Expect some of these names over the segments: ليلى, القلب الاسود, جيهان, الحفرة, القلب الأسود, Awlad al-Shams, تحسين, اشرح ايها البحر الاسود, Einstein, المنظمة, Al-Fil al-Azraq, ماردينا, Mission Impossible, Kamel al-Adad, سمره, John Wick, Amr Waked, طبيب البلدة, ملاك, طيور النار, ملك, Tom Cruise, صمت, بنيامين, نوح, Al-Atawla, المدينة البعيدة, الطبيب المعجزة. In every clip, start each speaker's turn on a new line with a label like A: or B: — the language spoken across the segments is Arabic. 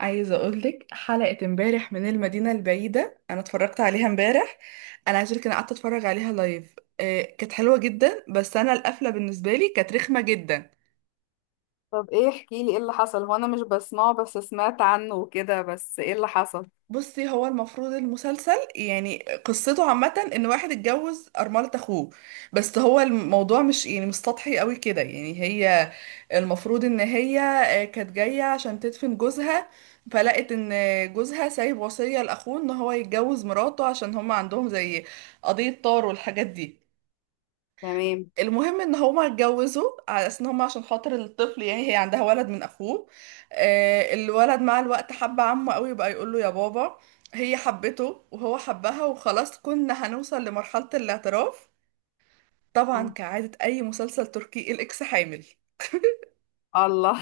A: عايزة أقولك حلقة امبارح من المدينة البعيدة، أنا اتفرجت عليها امبارح. أنا عايزة أقولك أنا قعدت أتفرج عليها لايف، كانت حلوة جدا، بس أنا القفلة بالنسبة لي كانت رخمة جدا.
B: طب ايه احكي لي ايه اللي حصل؟ هو انا مش بسمعه، بس سمعت عنه وكده. بس ايه اللي حصل؟
A: بصي، هو المفروض المسلسل يعني قصته عامة ان واحد اتجوز أرملة اخوه، بس هو الموضوع مش يعني مش سطحي قوي كده. يعني هي المفروض ان هي كانت جاية عشان تدفن جوزها، فلقت ان جوزها سايب وصية لاخوه ان هو يتجوز مراته، عشان هما عندهم زي قضية طار والحاجات دي.
B: تمام.
A: المهم ان هما اتجوزوا على اساس ان هما عشان خاطر الطفل، يعني هي عندها ولد من اخوه. الولد مع الوقت حب عمه قوي، بقى يقول له يا بابا. هي حبته وهو حبها وخلاص، كنا هنوصل لمرحلة الاعتراف. طبعا
B: مم.
A: كعادة اي مسلسل تركي، الاكس حامل.
B: الله.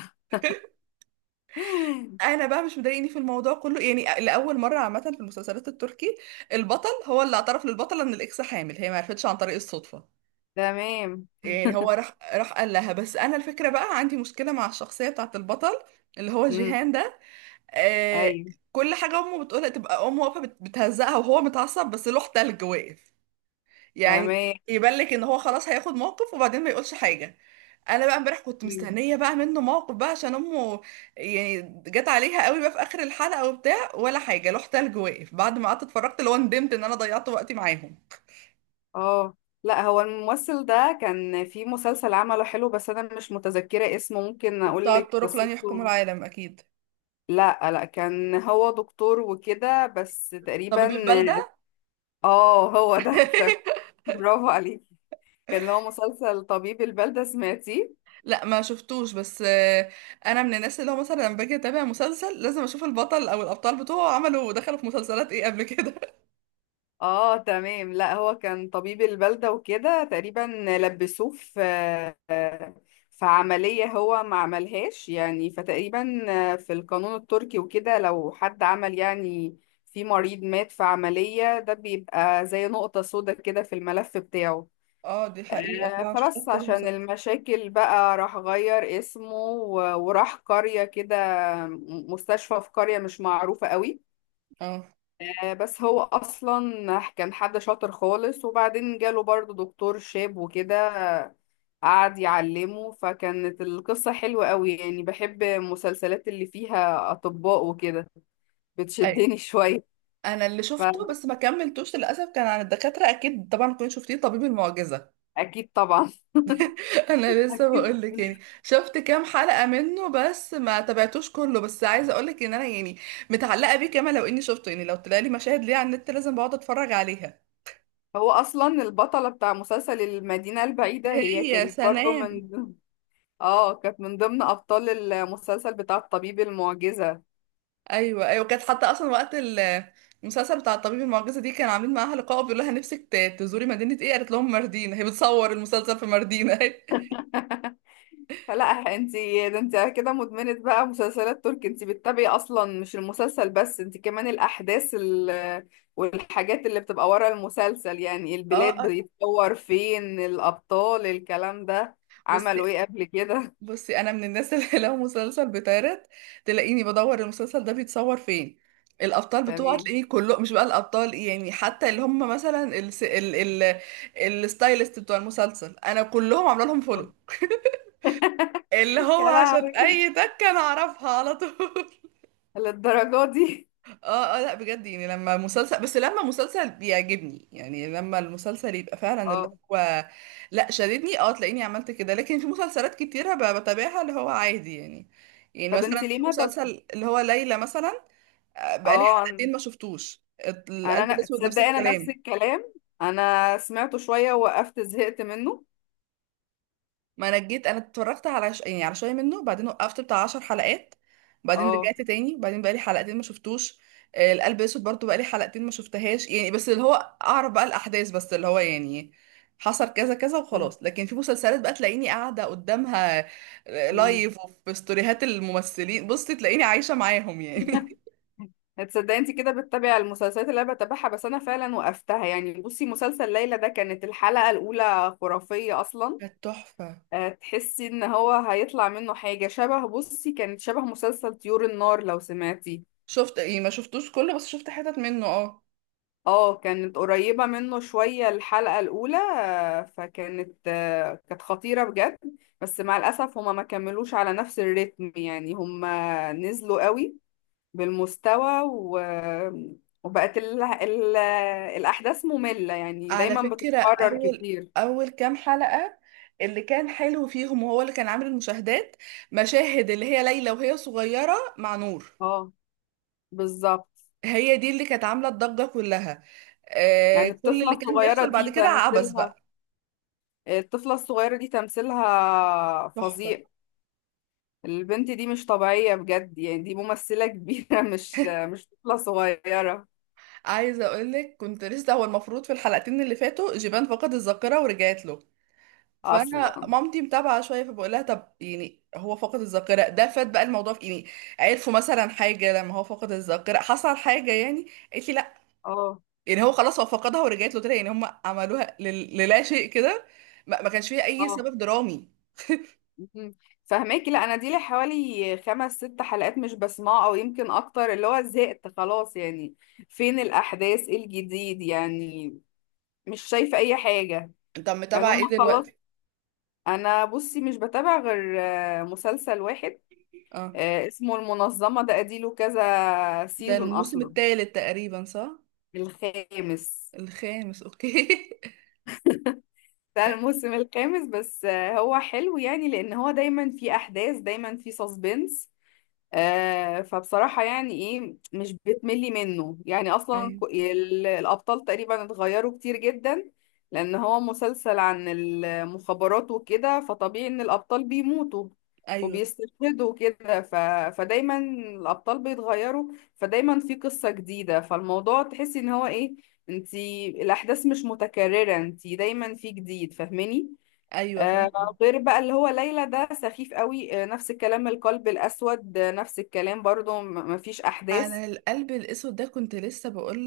A: انا بقى مش مضايقني في الموضوع كله، يعني لاول مره عامه في المسلسلات التركي البطل هو اللي اعترف للبطله ان الاكس حامل، هي ما عرفتش عن طريق الصدفه.
B: تمام.
A: يعني هو راح قال لها. بس انا الفكره بقى عندي مشكله مع الشخصيه بتاعت البطل اللي هو
B: امم
A: جيهان ده. آه.
B: ايوه.
A: كل حاجه امه بتقولها تبقى امه واقفه بتهزقها، وهو متعصب بس لوح تلج واقف. يعني
B: تمام.
A: يبان لك ان هو خلاص هياخد موقف، وبعدين ما يقولش حاجه. انا بقى امبارح كنت
B: مم.
A: مستنيه بقى منه موقف بقى عشان امه، يعني جت عليها قوي بقى في اخر الحلقه وبتاع، ولا حاجه لوح تلج واقف. بعد ما قعدت اتفرجت، اللي هو ندمت ان انا ضيعت وقتي معاهم.
B: اه، لا هو الممثل ده كان في مسلسل عمله حلو بس انا مش متذكرة اسمه. ممكن اقول
A: وبتاع
B: لك
A: الطرق لن يحكموا
B: قصته.
A: العالم اكيد.
B: لا لا، كان هو دكتور وكده بس تقريبا.
A: طبيب البلده.
B: اه هو ده. برافو عليك. كان هو مسلسل طبيب البلدة، سمعتيه؟
A: لا ما شفتوش، بس انا من الناس اللي هو مثلا لما باجي اتابع مسلسل لازم اشوف البطل او الابطال بتوعه عملوا دخلوا في مسلسلات ايه قبل كده.
B: اه تمام. لا هو كان طبيب البلدة وكده تقريبا. لبسوه في عملية هو ما عملهاش، يعني فتقريبا في القانون التركي وكده لو حد عمل يعني في مريض مات في عملية، ده بيبقى زي نقطة سودا كده في الملف بتاعه.
A: اه دي حقيقة فعلا شفتها
B: فبس
A: في كذا
B: عشان
A: مسلسل.
B: المشاكل بقى راح غير اسمه وراح قرية كده، مستشفى في قرية مش معروفة قوي.
A: اه.
B: بس هو اصلا كان حد شاطر خالص، وبعدين جاله برضه دكتور شاب وكده، قعد يعلمه. فكانت القصة حلوة قوي. يعني بحب المسلسلات اللي فيها اطباء وكده،
A: أي.
B: بتشدني شوية.
A: انا اللي شفته بس ما كملتوش للاسف كان عن الدكاترة، اكيد طبعا كنت شفتيه طبيب المعجزة.
B: فاكيد طبعا.
A: انا لسه
B: اكيد.
A: بقول لك، يعني شفت كام حلقة منه بس ما تابعتوش كله، بس عايزة اقول لك ان انا يعني متعلقة بيه كمان، لو اني شفته يعني لو طلع لي مشاهد ليه على النت لازم بقعد اتفرج عليها.
B: هو اصلا البطلة بتاع مسلسل المدينة البعيدة هي
A: هي
B: كانت برضه
A: سنام.
B: من اه، كانت من ضمن ابطال المسلسل بتاع الطبيب المعجزة.
A: ايوه ايوه، كانت حتى اصلا وقت المسلسل بتاع الطبيب المعجزه دي كان عاملين معاها لقاء بيقول لها نفسك تزوري مدينه ايه، قالت لهم ماردينا. هي بتصور المسلسل في ماردينا.
B: لا، انتي ده انتي كده مدمنة بقى مسلسلات تركي. انتي بتتابعي اصلا مش المسلسل بس، انتي كمان الاحداث والحاجات اللي بتبقى ورا المسلسل، يعني
A: اه.
B: البلاد
A: آه.
B: بيتصور فين، الابطال، الكلام ده، عملوا
A: بصي،
B: ايه قبل كده.
A: بصي انا من الناس اللي لو مسلسل بيتعرض تلاقيني بدور المسلسل ده بيتصور فين، الابطال بتوعه
B: تمام.
A: تلاقيه كله، مش بقى الابطال يعني، حتى اللي هم مثلا ال... الستايلست بتوع المسلسل انا كلهم عامله لهم فولو، اللي
B: يا
A: هو عشان
B: لهوي،
A: اي تكه انا اعرفها على طول.
B: للدرجة دي.
A: اه اه، لا بجد يعني لما مسلسل، بس لما مسلسل بيعجبني، يعني لما المسلسل يبقى فعلا اللي
B: اه.
A: هو لا شددني، اه تلاقيني عملت كده. لكن في مسلسلات كتيرة بتابعها اللي هو عادي يعني. يعني
B: طب
A: مثلا
B: انتي ليه
A: في
B: ما طب.
A: مسلسل اللي هو ليلى مثلا بقالي
B: اه، انا
A: حلقتين ما شفتوش. القلب
B: انا
A: الاسود نفس
B: تصدقي انا نفس
A: الكلام.
B: الكلام. انا سمعته شوية ووقفت، زهقت منه.
A: ما انا جيت انا اتفرجت على يعني على شويه منه، وبعدين وقفت بتاع 10 حلقات، بعدين
B: اه.
A: رجعت تاني، بعدين بقالي حلقتين ما شفتوش. القلب الاسود برضو بقالي حلقتين ما شفتهاش، يعني بس اللي هو اعرف بقى الاحداث، بس اللي هو يعني حصل كذا كذا
B: مم.
A: وخلاص. لكن في مسلسلات بقى تلاقيني قاعده قدامها
B: مم.
A: لايف، وفي ستوريهات الممثلين بصي تلاقيني عايشه معاهم يعني.
B: هتصدقي؟ انت كده بتتابعي المسلسلات اللي انا بتابعها. بس انا فعلا وقفتها يعني. بصي مسلسل ليلى ده كانت الحلقة الاولى خرافية اصلا.
A: كانت تحفه.
B: أه تحسي ان هو هيطلع منه حاجة شبه، بصي كانت شبه مسلسل طيور النار، لو سمعتي.
A: شفت يعني ما شفتوش كله، بس شفت حتت منه اه.
B: اه كانت قريبة منه شوية الحلقة الاولى. أه فكانت أه كانت خطيرة بجد. بس مع الاسف هما ما كملوش على نفس الريتم، يعني هما نزلوا قوي بالمستوى وبقت الأحداث مملة، يعني
A: على
B: دايما
A: فكرة
B: بتتكرر
A: أول،
B: كتير.
A: أول كام حلقة اللي كان حلو فيهم وهو اللي كان عامل المشاهدات مشاهد اللي هي ليلى وهي صغيرة مع نور.
B: اه بالظبط.
A: هي دي اللي كانت عاملة الضجة كلها. آه،
B: يعني
A: كل اللي كان بيحصل بعد كده عبث بقى.
B: الطفلة الصغيرة دي تمثيلها
A: تحفة.
B: فظيع. البنت دي مش طبيعية بجد. يعني دي ممثلة كبيرة، مش طفلة صغيرة.
A: عايزة أقولك كنت لسه، هو المفروض في الحلقتين اللي فاتوا جيبان فقد الذاكرة ورجعت له، فأنا
B: أصلا.
A: مامتي متابعة شوية، فبقول لها طب يعني هو فقد الذاكرة ده فات بقى الموضوع في إيه؟ يعني عرفوا مثلا حاجة لما هو فقد الذاكرة حصل حاجة يعني، قالت لي لا.
B: اه
A: يعني هو خلاص هو فقدها ورجعت له تاني، يعني هم عملوها للا شيء كده، ما كانش فيها اي
B: اه.
A: سبب درامي.
B: مهم. فهماكي، لا انا دي لي حوالي خمس ست حلقات مش بسمعه، او يمكن اكتر، اللي هو زهقت خلاص يعني. فين الاحداث، ايه الجديد؟ يعني مش شايفه اي حاجه،
A: انت
B: يعني
A: متابعه
B: هم
A: ايه
B: خلاص.
A: دلوقتي؟
B: انا بصي مش بتابع غير مسلسل واحد.
A: اه،
B: اسمه المنظمه. ده اديله كذا
A: ده
B: سيزون
A: الموسم
B: اصلا.
A: الثالث تقريبا، صح؟
B: الخامس.
A: الخامس، اوكي.
B: ده الموسم الخامس. بس هو حلو يعني، لان هو دايما في احداث، دايما في سسبنس. فبصراحة يعني ايه، مش بتملي منه. يعني اصلا
A: ايوه
B: الابطال تقريبا اتغيروا كتير جدا، لان هو مسلسل عن المخابرات وكده. فطبيعي ان الابطال بيموتوا
A: ايوه.
B: وبيستشهدوا كده. فدايما الابطال بيتغيروا، فدايما في قصة جديدة، فالموضوع تحسي ان هو ايه، انتي الاحداث مش متكررة، انتي دايما في جديد، فاهماني.
A: ايوه
B: آه،
A: فاهم.
B: غير بقى اللي هو ليلى ده سخيف قوي. نفس الكلام القلب الأسود. نفس الكلام برضو، مفيش أحداث.
A: انا القلب الاسود ده كنت لسه بقول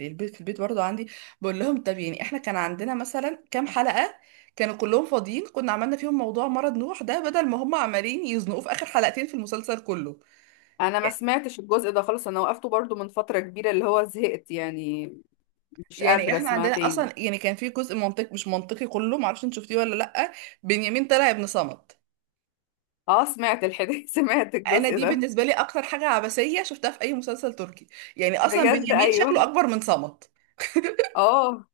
A: للبيت، في البيت برضو عندي بقول لهم طب يعني احنا كان عندنا مثلا كام حلقه كانوا كلهم فاضيين كنا عملنا فيهم موضوع مرض نوح ده، بدل ما هم عمالين يزنقوه في اخر حلقتين في المسلسل كله.
B: أنا ما سمعتش الجزء ده خالص. أنا وقفته برضو من فترة كبيرة، اللي هو زهقت يعني، مش
A: يعني
B: قادرة
A: احنا
B: أسمع
A: عندنا
B: تاني.
A: اصلا، يعني كان في جزء منطقي مش منطقي كله، معرفش انت شفتيه ولا لا، بنيامين طلع ابن صمت.
B: اه سمعت الحديث. سمعت
A: انا
B: الجزء
A: دي
B: ده.
A: بالنسبه لي اكتر حاجه عبثيه شفتها في اي مسلسل تركي. يعني اصلا
B: بجد
A: بنيامين شكله
B: أيوه.
A: اكبر من صمت.
B: اه.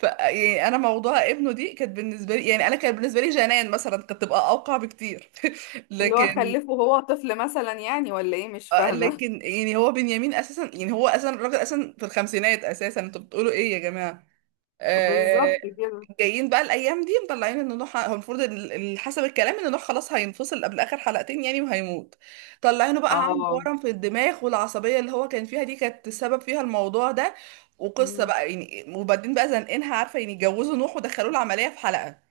A: ف يعني انا موضوع ابنه دي كانت بالنسبه لي، يعني انا كان بالنسبه لي جنان مثلا كانت تبقى اوقع بكتير.
B: اللي هو
A: لكن
B: خلفه وهو طفل مثلا يعني، ولا ايه؟ مش فاهمة.
A: لكن يعني هو بنيامين اساسا، يعني هو اساسا الراجل اساسا في الخمسينات اساسا، انتوا بتقولوا ايه يا جماعه؟ آه،
B: بالظبط كده.
A: جايين بقى الايام دي مطلعين ان نوح هو المفروض حسب الكلام ان نوح خلاص هينفصل قبل اخر حلقتين، يعني وهيموت. طلعينه بقى عنده
B: اه.
A: ورم في الدماغ، والعصبيه اللي هو كان فيها دي كانت السبب فيها الموضوع ده. وقصه
B: مم.
A: بقى يعني، وبعدين بقى زنقينها عارفه، يعني اتجوزوا نوح ودخلوه العمليه في حلقه.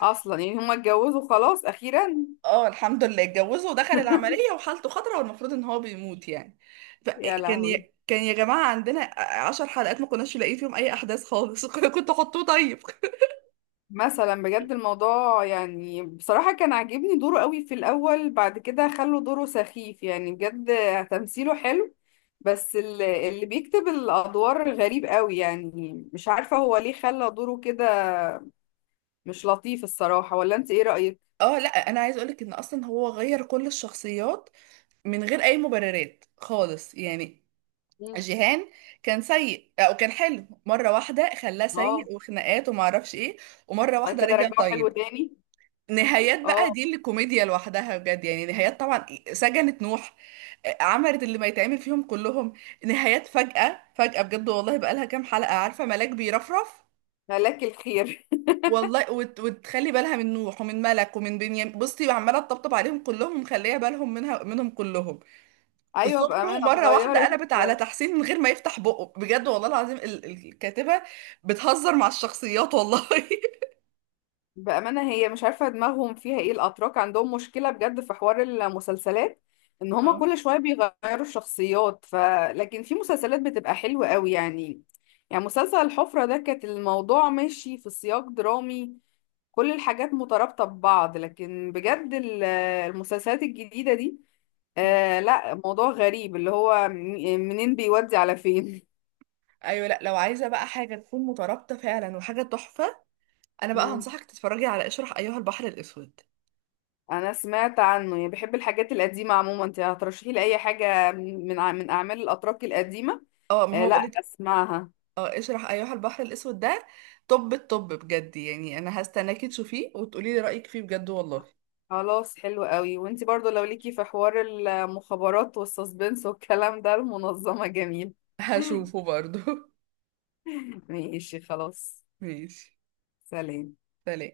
B: أصلا يعني هما اتجوزوا خلاص أخيرا.
A: اه الحمد لله اتجوزه ودخل العمليه وحالته خطره، والمفروض ان هو بيموت يعني.
B: يا
A: فكان
B: لهوي.
A: كان يا جماعه عندنا عشر حلقات ما كناش لاقيين فيهم اي احداث خالص. كنت حطوه طيب.
B: مثلا بجد الموضوع، يعني بصراحة كان عاجبني دوره قوي في الأول. بعد كده خلوا دوره سخيف يعني بجد. تمثيله حلو، بس اللي بيكتب الأدوار غريب قوي. يعني مش عارفة هو ليه خلى دوره كده. مش لطيف الصراحة، ولا أنت إيه رأيك؟
A: اه لا انا عايز اقولك ان اصلا هو غير كل الشخصيات من غير اي مبررات خالص يعني.
B: مم.
A: جيهان كان سيء او كان حلو، مره واحده خلاه
B: اه،
A: سيء وخناقات وما اعرفش ايه، ومره
B: وبعد
A: واحده
B: كده
A: رجع
B: رجعه حلو
A: طيب.
B: تاني.
A: نهايات بقى
B: اه.
A: دي اللي كوميديا لوحدها بجد، يعني نهايات طبعا سجنت نوح، عملت اللي ما يتعمل فيهم كلهم. نهايات فجأة فجأة بجد، والله بقى لها كام حلقة عارفة ملاك بيرفرف
B: هلاك الخير.
A: والله، وتخلي بالها من نوح ومن ملك ومن بنيامين، بصي عماله تطبطب عليهم كلهم ومخليه بالهم منها منهم كلهم.
B: أيوة
A: سمره
B: بأمانة
A: مره واحده
B: اتغيرت.
A: قلبت على تحسين من غير ما يفتح بقه، بجد والله العظيم الكاتبه بتهزر مع الشخصيات والله.
B: بأمانة هي مش عارفة دماغهم فيها ايه. الأتراك عندهم مشكلة بجد في حوار المسلسلات، ان هما
A: اه.
B: كل شوية بيغيروا الشخصيات. لكن في مسلسلات بتبقى حلوة قوي يعني. يعني مسلسل الحفرة ده كانت الموضوع ماشي في سياق درامي، كل الحاجات مترابطة ببعض. لكن بجد المسلسلات الجديدة دي،
A: م.
B: آه لا، موضوع غريب، اللي هو منين بيودي على فين.
A: ايوه، لا لو عايزه بقى حاجه تكون مترابطه فعلا وحاجه تحفه، انا بقى
B: مم.
A: هنصحك تتفرجي على اشرح ايها البحر الاسود.
B: انا سمعت عنه. يعني بحب الحاجات القديمه عموما، انت هترشحي لي اي حاجه من من اعمال الاتراك القديمه.
A: اه ما
B: آه
A: هو
B: لا،
A: بقولك،
B: اسمعها.
A: اه اشرح ايها البحر الاسود ده طب الطب بجد، يعني انا هستناكي تشوفيه وتقولي لي رايك فيه بجد والله.
B: خلاص حلو قوي. وانت برضو لو ليكي في حوار المخابرات والسسبنس والكلام ده، المنظمه جميل.
A: هشوفه برضو.
B: ماشي خلاص.
A: ماشي.
B: سلام.
A: سلام.